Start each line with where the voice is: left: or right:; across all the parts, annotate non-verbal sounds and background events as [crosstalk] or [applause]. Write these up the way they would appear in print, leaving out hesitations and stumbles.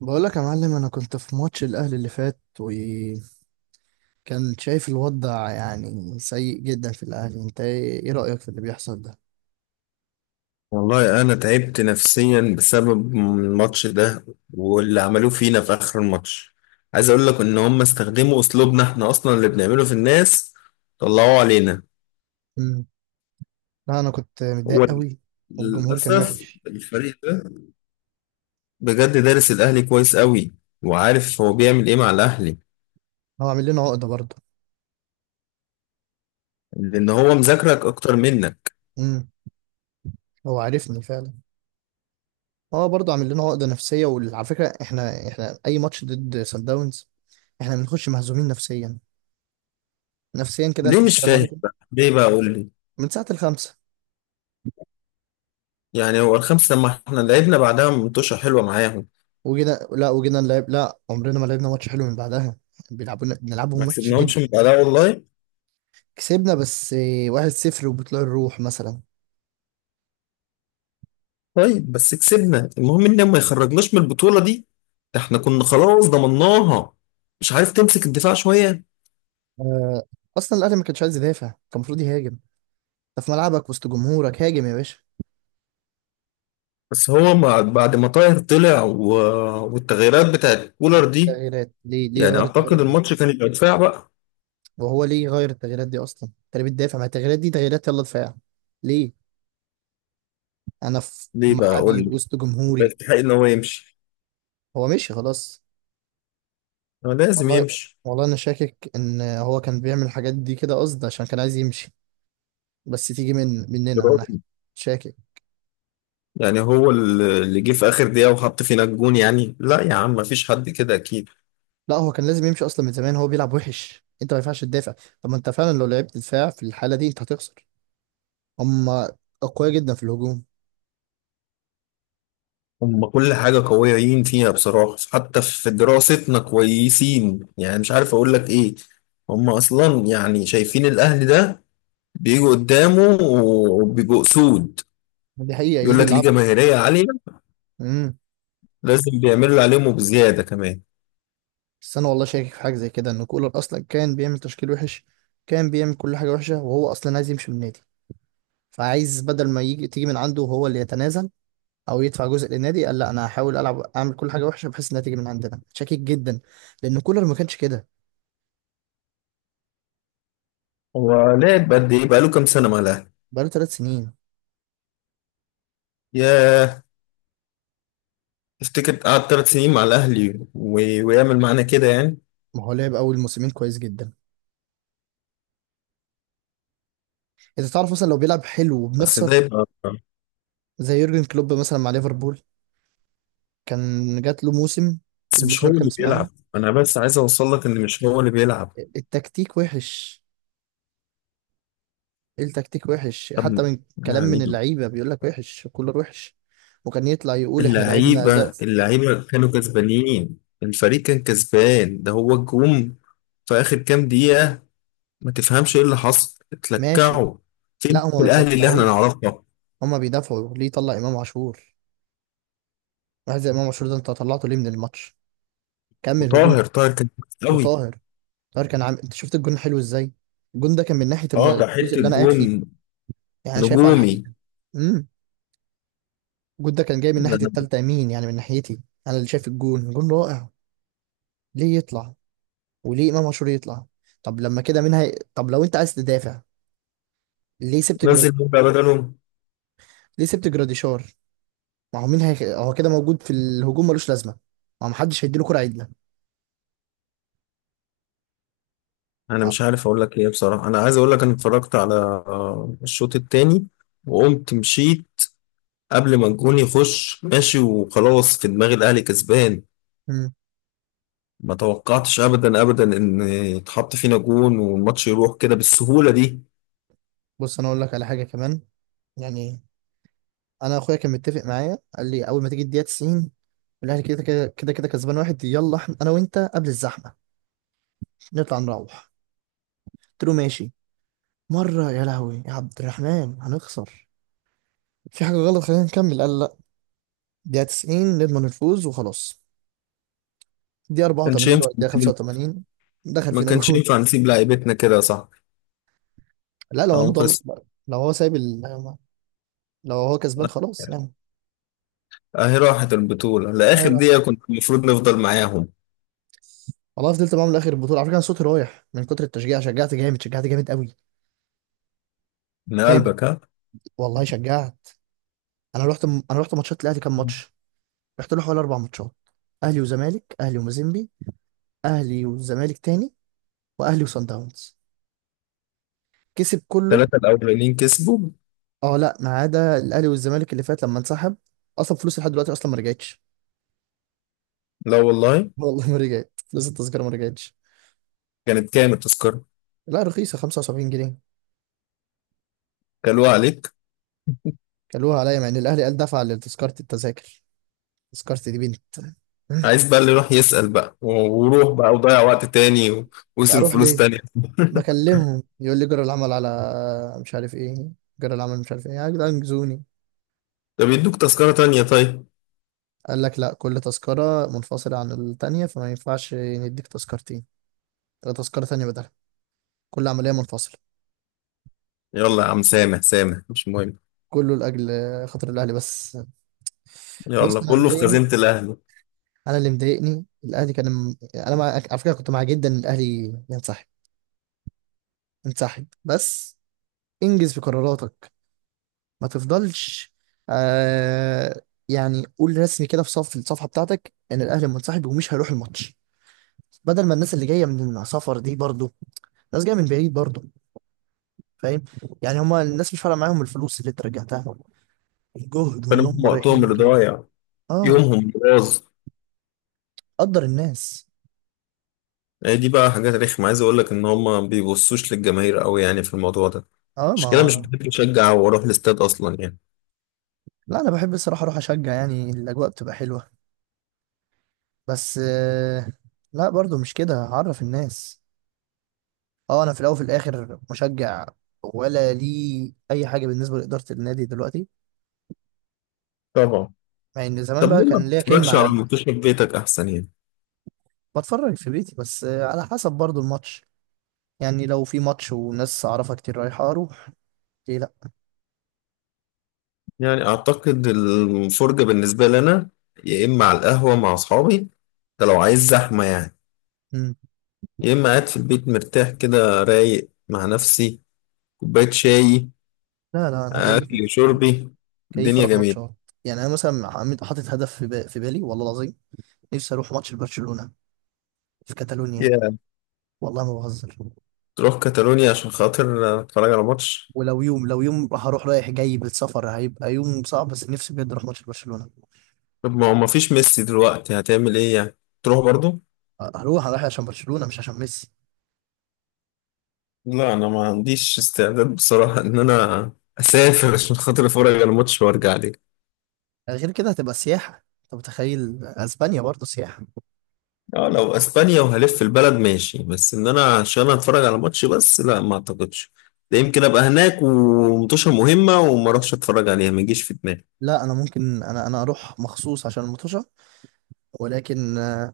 right: بقول لك يا معلم، انا كنت في ماتش الاهلي اللي فات وكان شايف الوضع يعني سيء جدا في الاهلي. انت ايه رايك في اللي بيحصل ده؟
left: والله أنا تعبت نفسيا بسبب الماتش ده واللي عملوه فينا في آخر الماتش. عايز أقول لك إن هم استخدموا أسلوبنا إحنا أصلا اللي بنعمله في الناس طلعوه علينا.
right: امم لا انا كنت متضايق
left: هو
right: قوي. والجمهور كان
left: للأسف
right: وحش.
left: الفريق ده بجد دارس الأهلي كويس قوي، وعارف هو بيعمل إيه مع الأهلي،
right: هو عامل لنا عقده برضه.
left: لأن هو مذاكرك أكتر منك.
right: امم هو عارفني فعلا. هو برضه عامل لنا عقده نفسيه. وعلى فكره احنا اي ماتش ضد سان داونز احنا بنخش مهزومين نفسيا، نفسيا كده.
left: ليه
right: انت
left: مش
right: السلام
left: فاهم
right: عليكم
left: بقى؟ ليه بقى قول لي.
right: من ساعه الخمسه.
left: يعني هو الخمسة لما إحنا لعبنا بعدها منتوشة حلوة معاهم،
right: وجينا، لا نلعب، لا عمرنا ما لعبنا ماتش حلو من بعدها. بيلعبونا
left: ما
right: بنلعبهم وحش.
left: كسبناهمش من بعدها والله.
right: كسبنا بس واحد صفر وبطلوع الروح مثلا.
left: طيب بس كسبنا، المهم ان ما يخرجناش من البطولة دي، ده احنا كنا خلاص ضمناها. مش عارف تمسك الدفاع شوية.
right: آه، اصلا الاهلي ما كانش عايز يدافع، كان المفروض يهاجم. انت في ملعبك وسط جمهورك، هاجم يا باشا.
left: بعد ما طاهر طلع والتغييرات بتاعت كولر دي،
right: تغييرات؟ ليه؟
left: يعني
right: غير التغييرات
left: اعتقد
right: دي.
left: الماتش كان يبقى دفاع بقى.
right: وهو ليه غير التغييرات دي اصلا؟ انت ليه بتدافع؟ ما التغييرات دي تغييرات يلا دفاع. ليه؟ انا في
left: ليه بقى قول
right: ملعبي
left: لي،
right: وسط
left: يبقى
right: جمهوري.
left: يستحق ان هو يمشي،
right: هو مشي خلاص.
left: هو لازم
right: والله،
left: يمشي.
right: والله انا شاكك ان هو كان بيعمل الحاجات دي كده قصد عشان كان عايز يمشي. بس تيجي من مننا انا.
left: برافو.
right: شاكك.
left: يعني هو اللي جه في اخر دقيقة وحط فينا الجون، يعني لا يا عم مفيش حد كده اكيد.
right: لا هو كان لازم يمشي اصلا من زمان. هو بيلعب وحش. انت ما ينفعش تدافع. طب ما انت فعلا لو لعبت دفاع في الحاله دي انت هتخسر. هم اقوياء جدا في الهجوم.
left: هم كل حاجة قويين فيها بصراحة، حتى في دراستنا كويسين، يعني مش عارف أقول لك إيه. هم أصلا يعني شايفين الأهلي ده بيجوا قدامه وبيبقوا أسود.
right: دي حقيقه
left: يقول
right: يجي
left: لك ليه
right: يلعبوا.
left: جماهيرية عالية،
right: امم
left: لازم بيعملوا اللي عليهم وبزيادة كمان.
right: بس انا والله شاكك في حاجه زي كده ان كولر اصلا كان بيعمل تشكيل وحش. كان بيعمل كل حاجه وحشه وهو اصلا عايز يمشي من النادي. فعايز، بدل ما يجي تيجي من عنده وهو اللي يتنازل او يدفع جزء للنادي، قال لا انا هحاول العب اعمل كل حاجه وحشه بحيث انها تيجي من عندنا. شاكك جدا، لان كولر ما كانش كده.
left: هو لعب قد إيه؟ بقاله كام سنة مع الأهلي؟
right: بقاله ثلاث سنين.
left: ياه، تفتكر قعد 3 سنين مع الأهلي ويعمل معانا كده يعني؟
right: ما هو لعب اول موسمين كويس جدا. انت تعرف مثلا لو بيلعب حلو
left: بس ده
right: وبنخسر،
left: يبقى،
right: زي يورجن كلوب مثلا مع ليفربول كان جات له موسم،
left: بس مش
right: الموسم
left: هو اللي
right: الخامس
left: بيلعب.
right: معاهم.
left: أنا بس عايز أوصل لك إن مش هو اللي بيلعب.
right: التكتيك وحش. التكتيك وحش، حتى
left: طب،
right: من كلام
left: يعني
right: من اللعيبه. بيقول لك وحش، كولر وحش. وكان يطلع يقول احنا لعبنا اداء.
left: اللعيبة كانوا كسبانين، الفريق كان كسبان، ده هو الجوم في آخر كام دقيقة. ما تفهمش ايه اللي حصل،
right: ماشي.
left: اتلكعوا.
right: لا
left: فين
right: هما ما
left: الأهلي اللي احنا
right: بيتلكعوش،
left: نعرفه؟
right: هما بيدافعوا. ليه طلع امام عاشور؟ واحد زي امام عاشور ده انت طلعته ليه من الماتش؟ كمل هجوم.
left: وطاهر كان كويس قوي.
right: وطاهر، طاهر كان عامل، انت شفت الجون حلو ازاي؟ الجون ده كان من ناحيه
left: اه ده
right: الجزء
left: حتة
right: اللي انا قاعد فيه.
left: جون
right: يعني انا شايفه على
left: نجومي.
right: الحقيقه. امم الجون ده كان جاي من
left: ده
right: ناحية
left: أنا
right: التالتة يمين، يعني من ناحيتي. أنا اللي شايف الجون، جون رائع. ليه يطلع؟ وليه إمام عاشور يطلع؟ طب لما كده طب لو أنت عايز تدافع، ليه سبت جراد؟
left: نزل جون بقى بدله.
right: ليه سبت جراديشار؟ ما هو هو كده موجود في الهجوم ملوش لازمة. ما هو محدش هيديله كرة عدلة.
left: انا
right: آه.
left: مش عارف اقول لك ايه بصراحة. انا عايز اقول لك انا اتفرجت على الشوط التاني وقمت مشيت، قبل ما الجون يخش ماشي، وخلاص في دماغ الأهلي كسبان.
right: مم.
left: ما توقعتش ابدا ابدا ان يتحط فينا جون والماتش يروح كده بالسهوله دي.
right: بص أنا أقول لك على حاجة كمان. يعني أنا أخويا كان متفق معايا، قال لي أول ما تيجي الدقيقة 90 الأهلي كده كده كده كده كسبان واحد، يلا أنا وأنت قبل الزحمة نطلع نروح. قلت له ماشي. مرة يا لهوي يا عبد الرحمن، هنخسر. في حاجة غلط خلينا نكمل. قال لا، دقيقة 90 نضمن الفوز وخلاص. دقيقة
left: ما كانش
right: 84
left: ينفع
right: ولا دقيقة
left: نسيب-
right: 85 دخل
left: ما
right: فينا
left: كانش
right: جون.
left: ينفع نسيب لعيبتنا كده، صح؟
right: لا لو انا
left: او
right: ضامن،
left: قصة.
right: لو هو سايب لو هو كسبان خلاص يعني.
left: اهي راحت البطوله، لاخر
right: حيرة.
left: دقيقه كنت المفروض نفضل معاهم.
right: والله فضلت معاهم لاخر البطولة. على فكرة انا صوتي رايح من كتر التشجيع. شجعت جامد، شجعت جامد قوي.
left: من
right: جامد.
left: قلبك ها.
right: والله شجعت. انا رحت ماتشات الاهلي كام ماتش؟ رحت له حوالي اربع ماتشات: اهلي وزمالك، اهلي ومازيمبي، اهلي والزمالك تاني، واهلي وصن داونز. كسب كله.
left: الثلاثه الاولانيين كسبوا.
right: اه لا، ما عدا الاهلي والزمالك اللي فات لما انسحب. اصلا فلوس لحد دلوقتي اصلا ما رجعتش.
left: لا والله.
right: [laughs] والله ما رجعت. فلوس التذكره ما رجعتش.
left: كانت كام التذكره؟
right: لا رخيصه، 75 جنيه.
left: كلوها عليك.
right: كلوها عليا، مع ان الاهلي قال دفع لتذكره التذاكر. تذكرتي دي بنت.
left: عايز بقى اللي يروح يسأل بقى وروح بقى وضيع وقت تاني
right: [laughs] لا
left: ويصرف
right: اروح
left: فلوس
right: ليه؟
left: تانية [laughs]
right: بكلمهم يقول لي جرى العمل على، مش عارف ايه، جرى العمل مش عارف ايه. يا جدعان انجزوني.
left: طب يدوك تذكرة تانية طيب.
right: قال لك لا، كل تذكره منفصله عن التانيه، فما ينفعش نديك تذكرتين ولا تذكره تانيه بدلها. كل عمليه منفصله.
left: يلا يا عم سامح سامح، مش مهم،
right: كله لاجل خاطر الاهلي بس.
left: يلا
right: بص انا
left: كله في
right: مضايقني،
left: خزينة الأهل.
right: انا اللي مضايقني الاهلي كان على فكره كنت مع جدا ان الاهلي ينسحب. ينسحب بس. انجز في قراراتك، ما تفضلش. آه... يعني قول رسمي كده في صف الصفحه بتاعتك ان الاهلي منسحب ومش هيروح الماتش، بدل ما الناس اللي جايه من السفر دي برضو، ناس جايه من بعيد برضو. فاهم؟ يعني هما الناس مش فارقه معاهم الفلوس اللي انت رجعتها، الجهد
left: فأنا
right: وان
left: هم
right: هم
left: وقتهم
right: رايحين
left: اللي
right: جاي.
left: ضايع،
right: اه.
left: يومهم اللي باظ.
right: قدر الناس.
left: يعني دي بقى حاجات رخمة، عايز أقول لك إن هم ما بيبصوش للجماهير أوي يعني في الموضوع ده.
right: اه
left: مش كده، مش
right: ما
left: بحب أشجع وأروح الاستاد أصلا يعني.
right: لا انا بحب الصراحه اروح اشجع، يعني الاجواء بتبقى حلوه. بس لا برضو مش كده. هعرف الناس. اه انا في الاول وفي الاخر مشجع، ولا لي اي حاجه بالنسبه لاداره النادي دلوقتي،
left: طبعا.
right: مع ان زمان
left: طب
right: بقى
left: ليه ما
right: كان ليا كلمه
left: بتتفرجش على
right: على
left: الماتش في بيتك أحسن يعني؟
right: بتفرج في بيتي، بس على حسب برضو الماتش. يعني لو في ماتش وناس اعرفها كتير رايحه اروح، ليه لا.
left: يعني أعتقد الفرجة بالنسبة لنا يا إما على القهوة مع أصحابي، ده لو عايز زحمة يعني،
right: مم.
left: يا إما قاعد في البيت مرتاح كده رايق مع نفسي، كوباية شاي،
right: لا لا انا كيف
left: أكلي وشربي،
right: كيف
left: الدنيا
right: اروح
left: جميلة.
right: ماتشات. يعني انا مثلا حاطط هدف في، في بالي والله العظيم. نفسي اروح ماتش لبرشلونه في كاتالونيا. والله ما بهزر.
left: تروح كاتالونيا عشان خاطر اتفرج على ماتش؟
right: ولو يوم، لو يوم، هروح رايح جاي بالسفر. هيبقى يوم صعب، بس نفسي بجد اروح ماتش برشلونة.
left: طب ما هو مفيش ميسي دلوقتي، هتعمل ايه يعني؟ تروح برضو؟
right: هروح، هروح عشان برشلونة مش عشان ميسي.
left: لا انا ما عنديش استعداد بصراحة ان انا اسافر عشان خاطر اتفرج على ماتش وارجع لي.
right: غير كده هتبقى سياحة. انت متخيل اسبانيا برضه؟ سياحة.
left: اه لو اسبانيا وهلف البلد ماشي، بس ان انا عشان اتفرج على ماتش بس، لا ما اعتقدش. ده يمكن ابقى هناك ومطوشة مهمة وما اروحش اتفرج عليها، ما يجيش في دماغي.
right: لا انا ممكن، انا اروح مخصوص عشان المطوشة. ولكن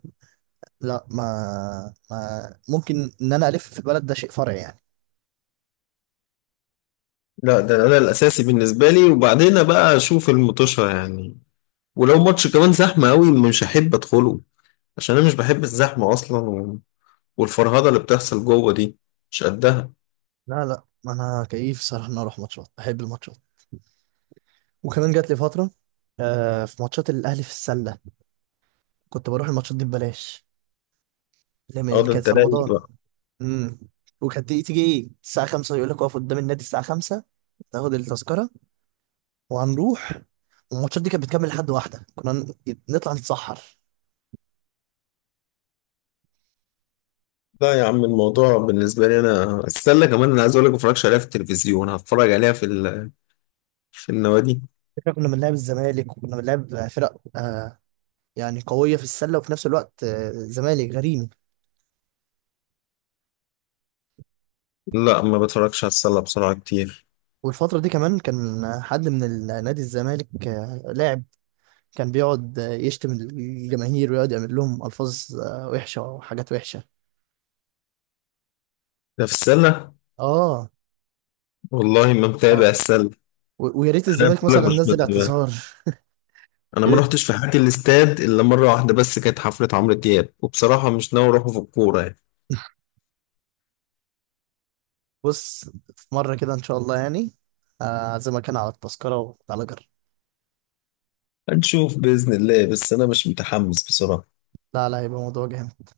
right: لا ما, ما ممكن ان انا الف في البلد، ده شيء فرعي يعني.
left: لا، ده الاساسي بالنسبة لي، وبعدين بقى اشوف المطوشة يعني. ولو ماتش كمان زحمة قوي مش هحب ادخله، عشان انا مش بحب الزحمه اصلا، والفرهده اللي بتحصل جوه دي مش قدها.
right: لا لا انا كيف صراحة ان أنا اروح ماتشات. بحب الماتشات. وكمان جات لي فترة، في ماتشات الاهلي في السلة، كنت بروح الماتشات دي ببلاش، اللي هي
left: اه
right: اللي
left: ده
right: كانت
left: انت
right: في
left: رايق
right: رمضان.
left: بقى.
right: امم وكانت تيجي الساعة 5 يقول لك اقف قدام النادي الساعة 5، تاخد التذكرة وهنروح. والماتشات دي كانت بتكمل لحد واحدة. كنا نطلع نتسحر.
left: لا يا عم الموضوع بالنسبه لي انا، السله كمان، انا عايز اقول لك ما بتفرجش عليها في التلفزيون، هتفرج عليها في النوادي.
right: فكرة كنا بنلعب الزمالك وكنا بنلعب فرق يعني قوية في السلة، وفي نفس الوقت آه زمالك غريمي.
left: لا ما بتفرجش على السله بسرعه كتير.
right: والفترة دي كمان كان حد من نادي الزمالك، لاعب، كان بيقعد يشتم الجماهير ويقعد يعمل لهم ألفاظ وحشة وحاجات وحشة.
left: ده في السله؟
right: اه.
left: والله ما متابع
right: اه.
left: السله.
right: ويا ريت
left: انا
right: الزمالك
left: بقول لك
right: مثلا
left: مش
right: نزل
left: متابع.
right: اعتذار.
left: انا ما
right: [laughs]
left: رحتش في حياتي الاستاد الا مره واحده، بس كانت حفله عمرو دياب، وبصراحه مش ناوي اروحه في الكوره يعني.
right: بص، في مرة كده إن شاء الله يعني، أعزمك أنا على التذكرة وتعالى جرب.
left: هنشوف باذن الله، بس انا مش متحمس بصراحه.
right: لا لا هيبقى موضوع جامد.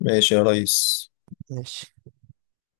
left: ماشي يا ريس.
right: ماشي.